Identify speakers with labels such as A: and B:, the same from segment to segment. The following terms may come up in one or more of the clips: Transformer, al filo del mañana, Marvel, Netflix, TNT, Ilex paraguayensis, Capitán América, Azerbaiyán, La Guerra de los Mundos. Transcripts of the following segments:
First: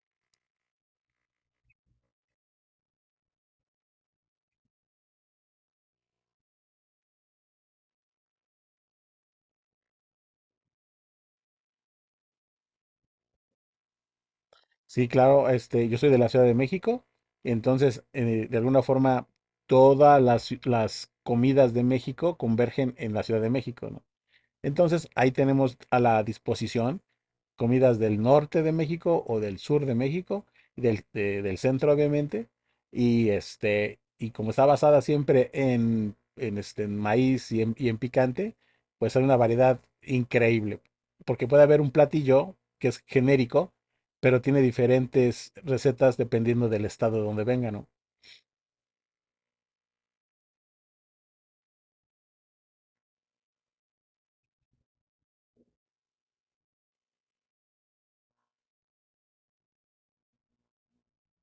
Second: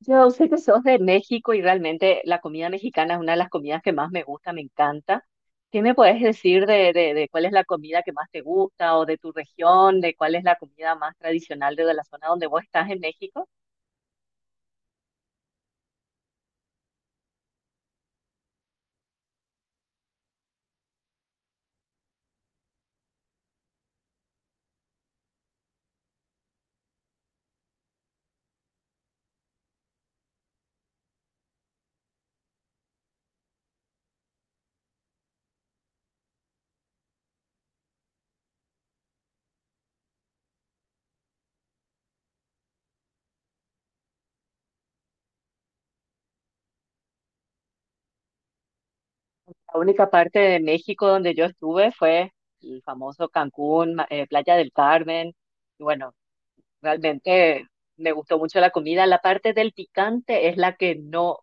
A: Yo sé que sos de México y realmente la comida mexicana es una de las comidas que más me gusta, me encanta. ¿Qué me puedes decir de cuál es la comida que más te gusta o de tu región, de cuál es la comida más tradicional de la zona donde vos estás en México?
B: Sí, claro, yo soy de la Ciudad de México, entonces de alguna forma las comidas de México convergen en la Ciudad de México, ¿no? Entonces ahí tenemos a la disposición comidas del norte de México o del sur de México, del centro obviamente, y y como está basada siempre en maíz y en picante, pues hay una variedad increíble, porque puede haber un platillo que es genérico, pero tiene diferentes recetas dependiendo del estado de donde vengan, ¿no?
A: La única parte de México donde yo estuve fue el famoso Cancún, Playa del Carmen. Y bueno, realmente me gustó mucho la comida. La parte del picante es la que no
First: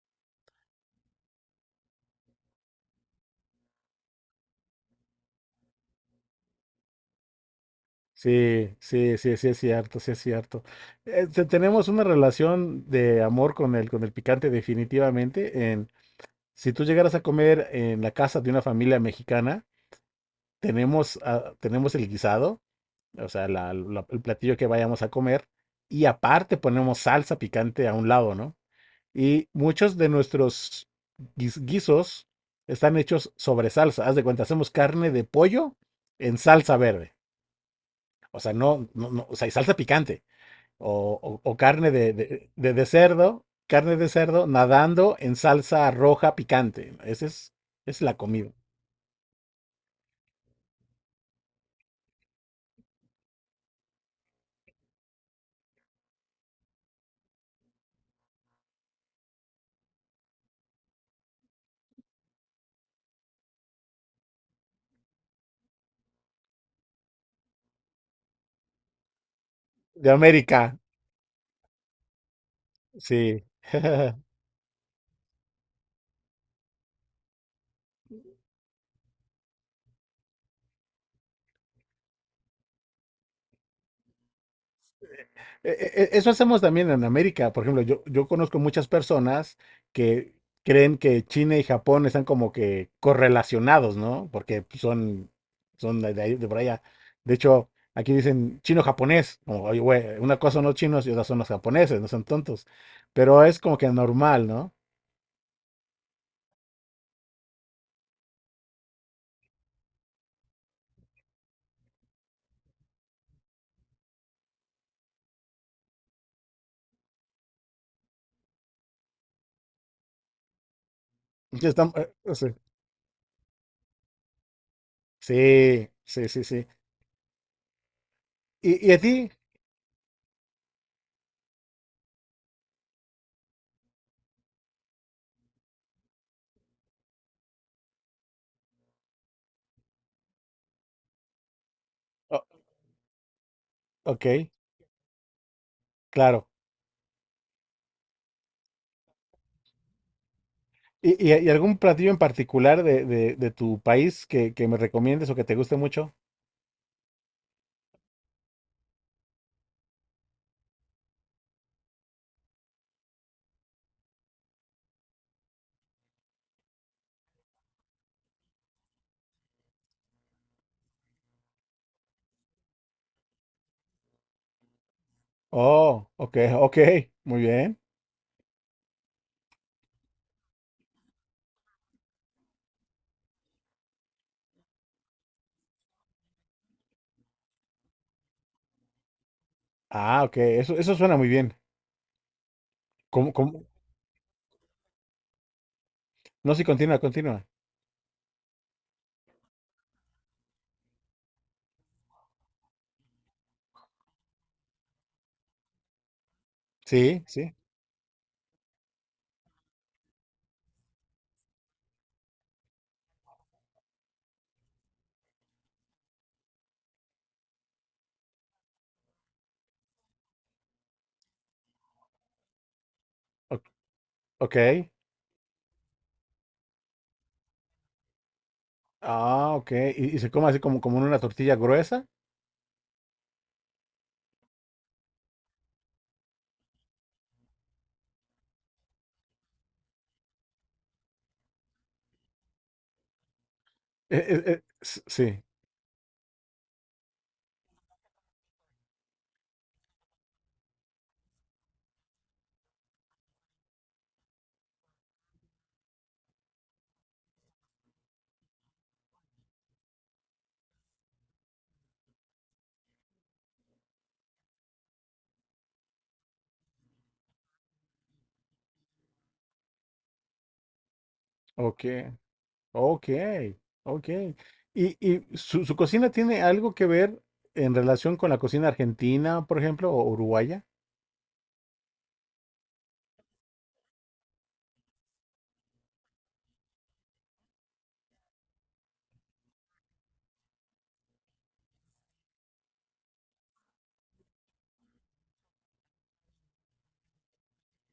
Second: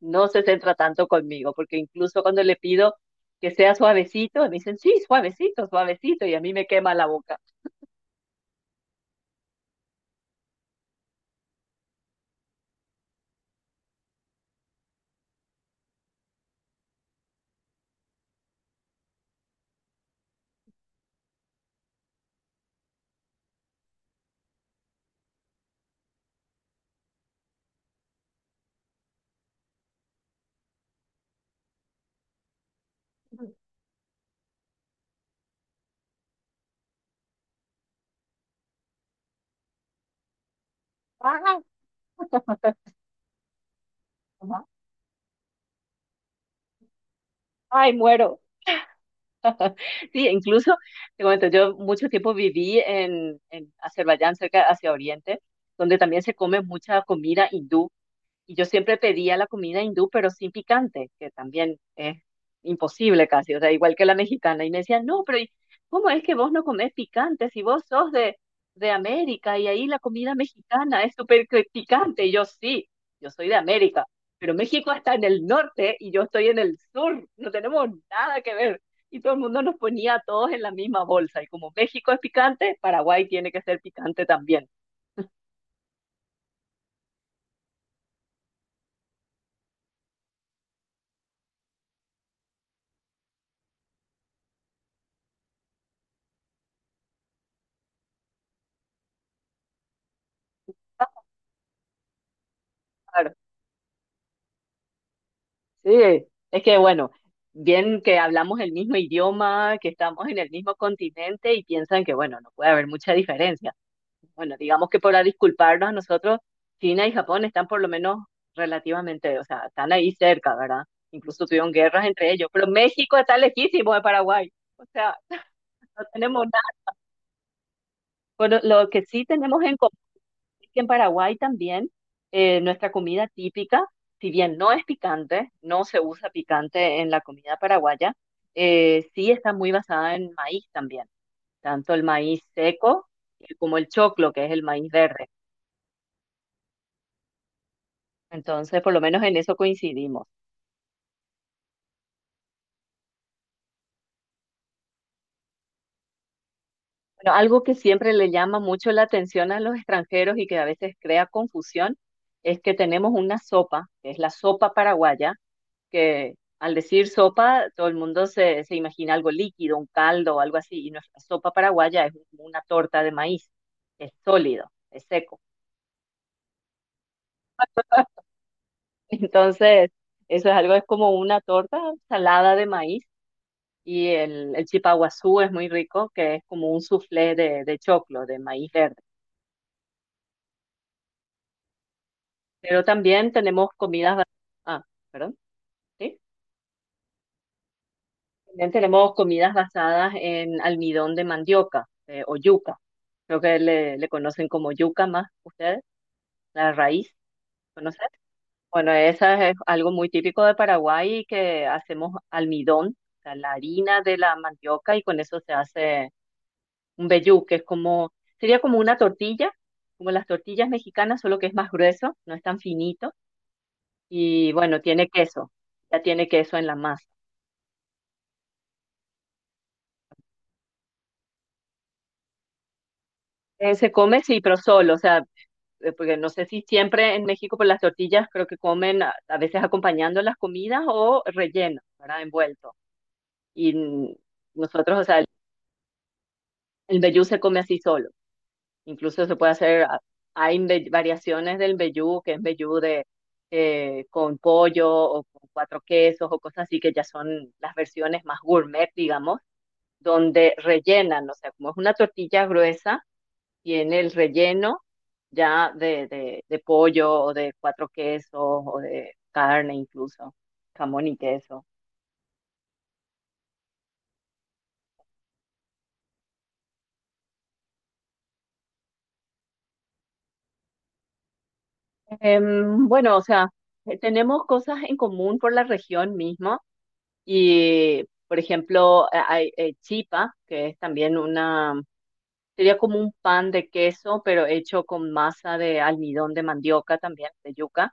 A: no se centra tanto conmigo, porque incluso cuando le pido que sea suavecito, me dicen, sí, suavecito, suavecito, y a mí me quema la boca.
B: Sí, sí, sí, sí es cierto, sí es cierto. Tenemos una relación de amor con el picante definitivamente. Si tú llegaras a comer en la casa de una familia mexicana, tenemos, ah, tenemos el guisado, o sea, el platillo que vayamos a comer, y aparte ponemos salsa picante a un lado, ¿no? Y muchos de nuestros guisos están hechos sobre salsa. Haz de cuenta, hacemos carne de pollo en salsa verde. O sea, no, no, no, o sea, y salsa picante. O, o
A: ¡Ah!
B: carne de, de cerdo, carne de cerdo
A: Ajá.
B: nadando en salsa roja picante. Esa
A: Ay,
B: es la
A: muero.
B: comida.
A: Sí, incluso, te comento, yo mucho tiempo viví en Azerbaiyán, cerca hacia Oriente, donde también se come mucha comida hindú. Y yo siempre pedía la comida hindú, pero sin picante, que también es imposible casi, o sea, igual que la mexicana. Y me decían, no, pero ¿cómo es que vos no comés picante si vos sos de América y ahí la
B: De
A: comida
B: América,
A: mexicana es súper picante? Y yo sí, yo
B: sí.
A: soy de América, pero México está en el norte y yo estoy en el sur, no tenemos nada que ver. Y todo el mundo nos ponía a todos en la misma bolsa. Y como México es picante, Paraguay tiene que ser picante también.
B: E- Eso hacemos también en América. Por ejemplo, yo conozco muchas personas que creen que China y Japón están como que correlacionados, ¿no? Porque son, son de, de por allá. De hecho, aquí dicen chino-japonés. Como, oye, güey, una cosa son los chinos y otra son los japoneses, no son tontos. Pero es como que normal, ¿no?
A: Sí, es que bueno, bien que hablamos el mismo idioma, que estamos en el mismo continente y piensan que bueno, no puede haber mucha diferencia. Bueno, digamos que para disculparnos a nosotros, China y Japón están por lo menos relativamente, o sea, están ahí cerca, ¿verdad? Incluso
B: Ya
A: tuvieron
B: estamos-
A: guerras
B: eh,
A: entre ellos, pero México está lejísimo de Paraguay. O sea,
B: sí,
A: no
B: sí, sí,
A: tenemos
B: sí. Sí.
A: nada. Pero lo
B: Y a
A: que sí
B: ti?
A: tenemos en común es que en Paraguay también nuestra comida típica, si bien no es picante, no se usa picante en la comida paraguaya, sí está muy basada en maíz también, tanto el maíz
B: O-
A: seco como el
B: ok,
A: choclo, que es el maíz verde.
B: claro.
A: Entonces, por lo menos en eso coincidimos.
B: ¿Y, y algún platillo en particular de, de tu país que me recomiendes o que te guste mucho?
A: Bueno, algo que siempre le llama mucho la atención a los extranjeros y que a veces crea confusión es que tenemos una sopa, que es la sopa paraguaya, que al decir sopa, todo el mundo se imagina algo líquido, un caldo o algo así, y nuestra sopa paraguaya es como una torta de maíz, es sólido, es seco.
B: Oh, ok, ok, muy bien.
A: Entonces, eso es algo, es como una torta salada de maíz, y el chipaguazú es muy rico, que es como un soufflé de choclo, de maíz verde.
B: Ah, ok, eso suena muy bien.
A: Pero también
B: ¿Cómo, cómo?
A: tenemos Ah, perdón, ¿sí?
B: No, sí, continúa, continúa.
A: También tenemos comidas basadas en almidón de mandioca, o yuca. Creo que le conocen como yuca más ustedes, la raíz,
B: Sí, sí,
A: ¿conocen? Bueno, esa es algo muy típico de Paraguay, que hacemos almidón, o sea, la harina de la mandioca, y con eso se hace un vellú, que es como, sería como una tortilla, como las tortillas mexicanas, solo que es más grueso, no es tan finito,
B: o-
A: y
B: ok.
A: bueno, tiene queso, ya tiene queso en la masa.
B: Ah, ok, y se come así como, como en una tortilla gruesa.
A: Se come, sí, pero solo, o sea, porque no sé si siempre en México por las tortillas creo que comen a veces acompañando las comidas o relleno, ¿verdad? Envuelto. Y nosotros, o sea,
B: Sí,
A: el mbejú se come así solo. Incluso se puede hacer, hay variaciones del mbejú, que es mbejú de, con pollo o con cuatro quesos o cosas así, que ya son las versiones más gourmet, digamos, donde rellenan, o sea, como es una tortilla gruesa y en el relleno ya de pollo o de cuatro quesos o de carne incluso, jamón y queso.
B: ok, ok, ok. Y su, su cocina tiene algo que ver en relación con la cocina argentina, por ejemplo, o uruguaya?
A: Bueno, o sea, tenemos cosas en común por la región misma y, por ejemplo, hay chipa, que es también una, sería como un pan de queso, pero hecho con masa de almidón de mandioca también, de yuca.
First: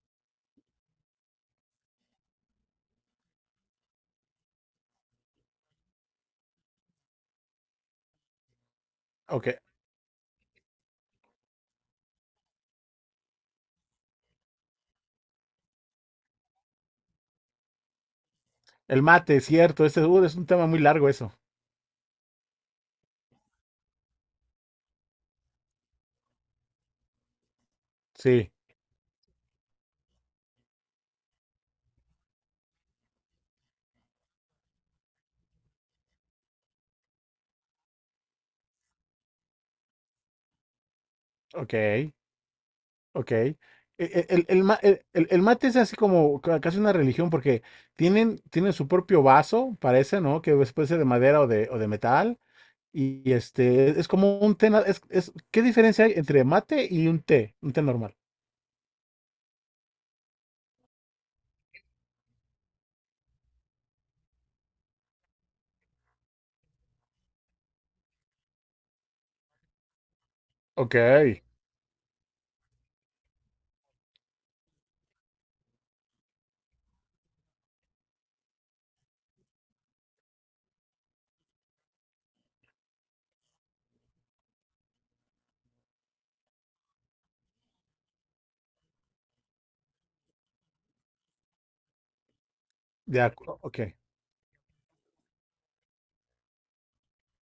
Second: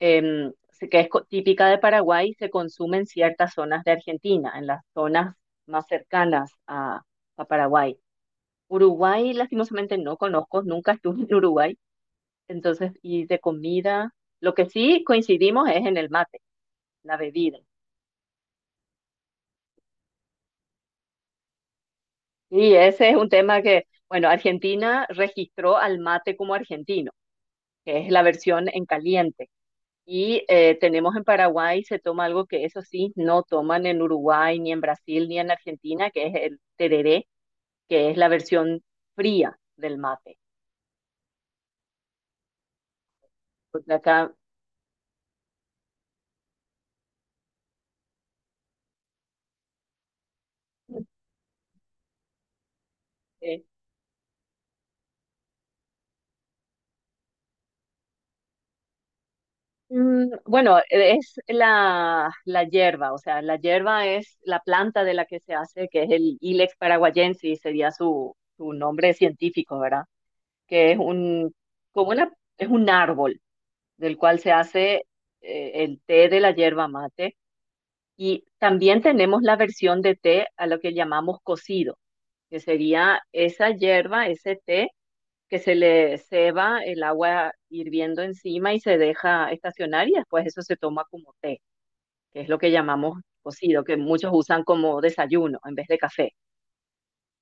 A: Que es típica de Paraguay, se consume en ciertas zonas de Argentina, en las zonas más cercanas a Paraguay. Uruguay,
B: Ok.
A: lastimosamente, no conozco, nunca estuve en Uruguay, entonces, y de comida, lo que sí coincidimos es en el mate, la bebida.
B: El mate, cierto, ese es un tema muy largo eso.
A: Y ese es un tema que, bueno, Argentina registró al mate como argentino, que es la
B: Sí,
A: versión en caliente. Y tenemos en Paraguay, se toma algo que eso sí, no toman en Uruguay, ni en Brasil, ni en Argentina, que es el tereré, que es la versión fría del mate.
B: ok, ok.
A: Porque acá,
B: El, el mate es así como casi una religión porque tienen, tienen su propio vaso, parece, ¿no? Puede ser de madera o de metal. Y,
A: eh,
B: es como un té, es, ¿qué diferencia hay entre mate y un té? Un té normal.
A: bueno, es la hierba, o sea, la hierba es la planta de la que se hace, que es el Ilex paraguayensis, sería su nombre científico, ¿verdad? Que
B: Ok,
A: es un, como una, es un árbol del cual se hace el té de la hierba mate. Y también tenemos la versión de té a lo que llamamos cocido, que sería esa hierba, ese té, que se le ceba el agua hirviendo encima y se deja estacionar y después eso se toma como té, que es lo que llamamos
B: de acuerdo,
A: cocido,
B: ok.
A: que muchos usan como desayuno en vez de café,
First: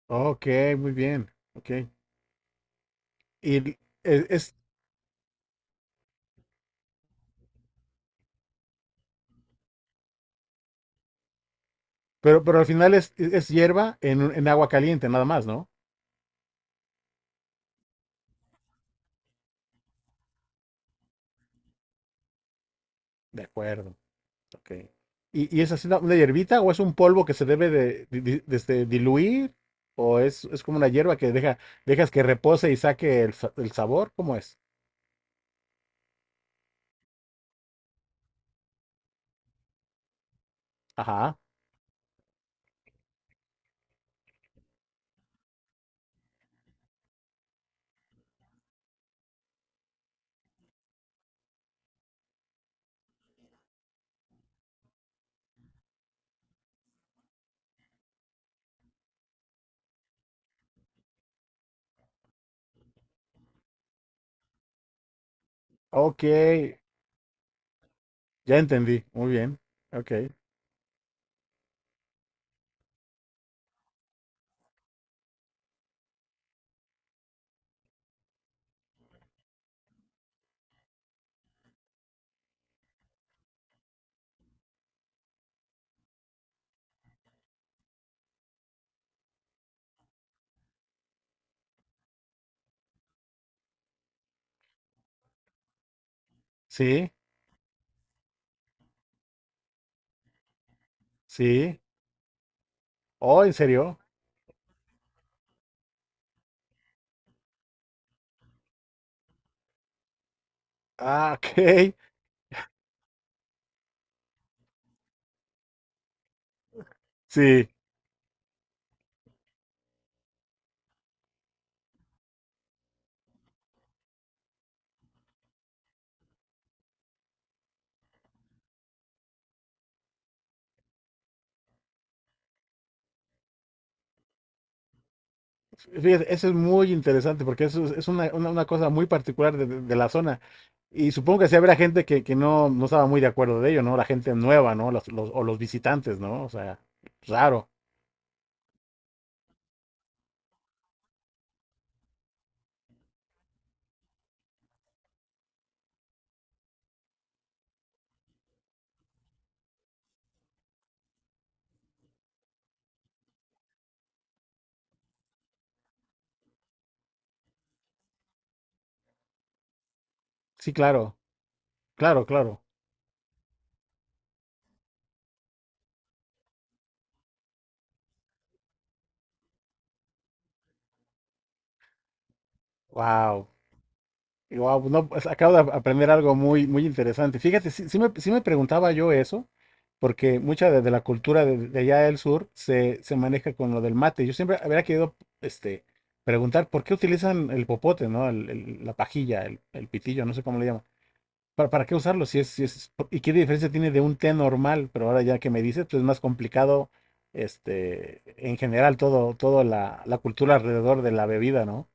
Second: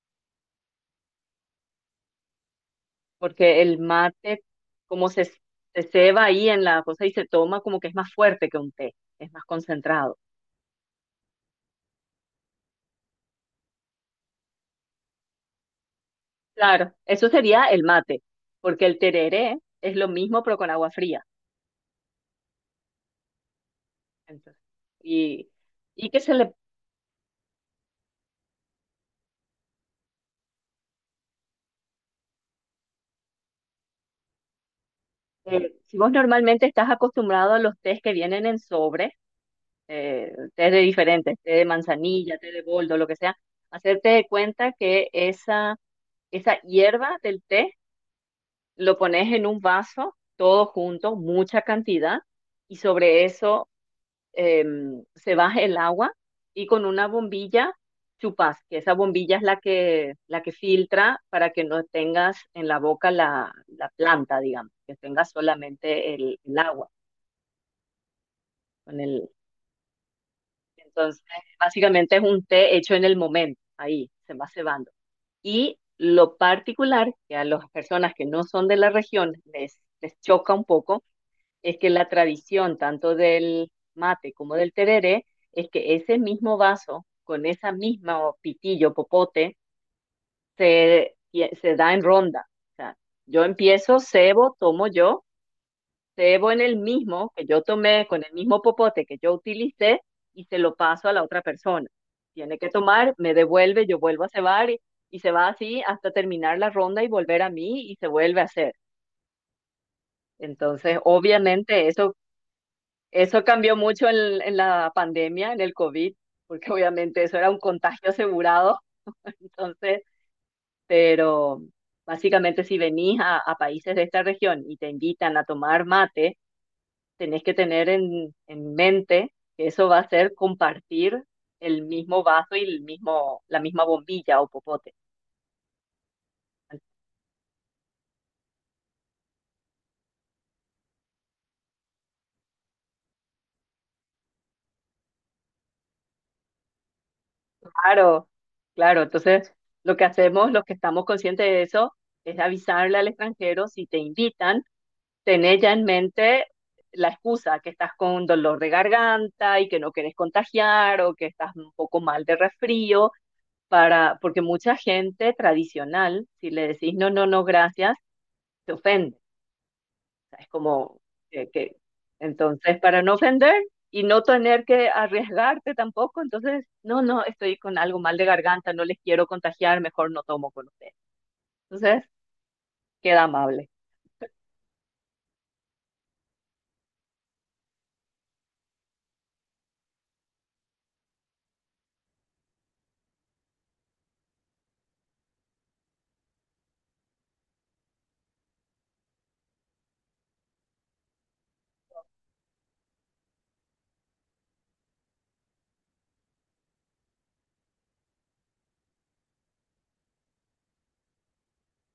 B: Ok, muy bien, ok. Y
A: porque
B: l-
A: el
B: es,
A: mate,
B: es-
A: como se ceba ahí en la cosa y se toma, como que es más fuerte que un té, es más concentrado.
B: pero al final es hierba en, en agua caliente, nada más, ¿no?
A: Claro, eso sería el mate, porque el tereré es lo mismo pero con agua fría.
B: De acuerdo.
A: Entonces,
B: Okay.
A: y,
B: Y es así
A: y
B: una
A: que se le,
B: hierbita o es un polvo que se debe de, diluir? ¿O es como una hierba que deja, dejas que repose y saque el, el sabor? ¿Cómo es?
A: si vos normalmente estás acostumbrado a los tés que vienen en sobre, tés de
B: Ajá.
A: diferentes, té de manzanilla, té de boldo, lo que sea, hacerte de cuenta que esa hierba del té, lo pones en un vaso, todo junto, mucha cantidad, y sobre eso eh, se baja el agua y con una bombilla chupas, que esa bombilla es la que filtra para que no tengas en la boca la planta, digamos, que tengas solamente
B: Ok.
A: el agua.
B: Ya
A: Con
B: entendí.
A: el,
B: Muy bien. Ok.
A: entonces, básicamente es un té hecho en el momento, ahí se va cebando. Y lo particular que a las personas que no son de la región les choca un poco es que la tradición tanto del mate como del tereré es que ese mismo vaso con esa misma pitillo, popote, se, se da en ronda. O sea, yo empiezo, cebo, tomo yo, cebo en el
B: Sí,
A: mismo que yo tomé, con el mismo popote que yo utilicé y se lo paso a la otra
B: sí.
A: persona. Tiene que tomar, me
B: Oh, ¿en
A: devuelve,
B: serio?
A: yo vuelvo a cebar y se va así hasta terminar la ronda y volver a mí y se vuelve a hacer. Entonces,
B: Ah,
A: obviamente
B: ok.
A: eso, eso cambió mucho en la pandemia, en el COVID, porque obviamente eso era un
B: Sí.
A: contagio asegurado. Entonces, pero básicamente si venís a países de esta región y te invitan a tomar mate, tenés que tener en mente que eso va a ser compartir el mismo vaso y el mismo, la misma bombilla o popote.
B: Fíjate, eso es muy interesante porque eso es una, una cosa muy particular de, de la zona. Y supongo que sí habrá gente que no, no estaba muy de acuerdo de ello, ¿no? La gente nueva, ¿no? Los, o los visitantes, ¿no? O sea, raro.
A: Claro, claro. Entonces, lo que hacemos, los que estamos conscientes de eso, es avisarle al extranjero si te invitan tener ya en mente la excusa que estás con dolor de garganta y que no quieres contagiar o que estás un poco mal de resfrío, para, porque mucha gente tradicional, si le decís no, no, no, gracias, se ofende. O sea, es
B: Sí,
A: como
B: claro,
A: eh, que,
B: claro, claro.
A: entonces, para no ofender y no tener que arriesgarte tampoco, entonces, no, no, estoy con algo mal de garganta, no les quiero contagiar, mejor no tomo con ustedes. Entonces, queda
B: Wow.
A: amable.
B: Wow, no, pues, acabo de aprender algo muy, muy interesante. Fíjate, sí, sí me preguntaba yo eso, porque mucha de la cultura de allá del sur se, se maneja con lo del mate. Yo siempre habría querido preguntar por qué utilizan el popote, ¿no? La pajilla, el pitillo, no sé cómo le llaman. Para qué usarlo? Si es, si es, ¿y qué diferencia tiene de un té normal? Pero ahora ya que me dices, pues es más complicado, en general, todo, toda la, la cultura alrededor de la bebida, ¿no?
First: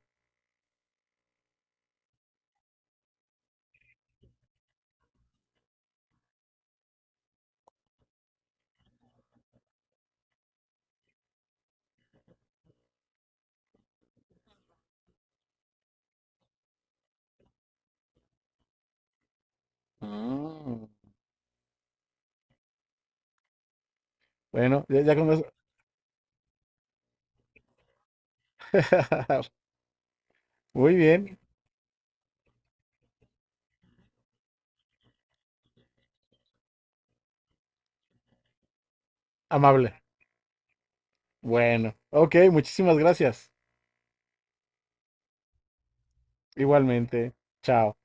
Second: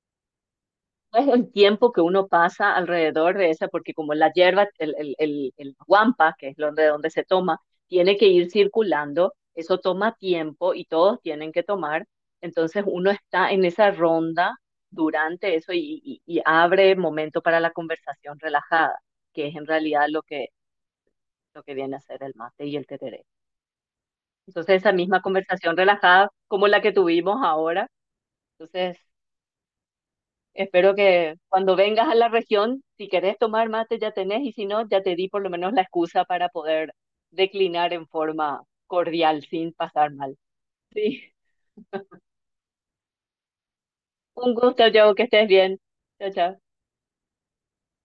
A: Es el tiempo que uno pasa alrededor de esa, porque como la hierba, el guampa, que es donde, donde se toma, tiene que ir circulando, eso toma tiempo y todos tienen que tomar, entonces uno está en esa ronda durante eso y, y abre momento para la conversación relajada, que es en realidad
B: Mm.
A: lo que viene a ser el mate y el tereré. Entonces
B: Bueno,
A: esa
B: ya, ya
A: misma
B: con eso.
A: conversación relajada como la que tuvimos ahora, entonces espero
B: Muy
A: que
B: bien,
A: cuando vengas a la región, si querés tomar mate ya tenés y si no, ya te di por lo menos la excusa para poder declinar en forma cordial sin
B: amable.
A: pasar mal. Sí,
B: Bueno, ok, muchísimas gracias.
A: un gusto, Joe, que estés bien. Chao, chao.
B: Igualmente, chao.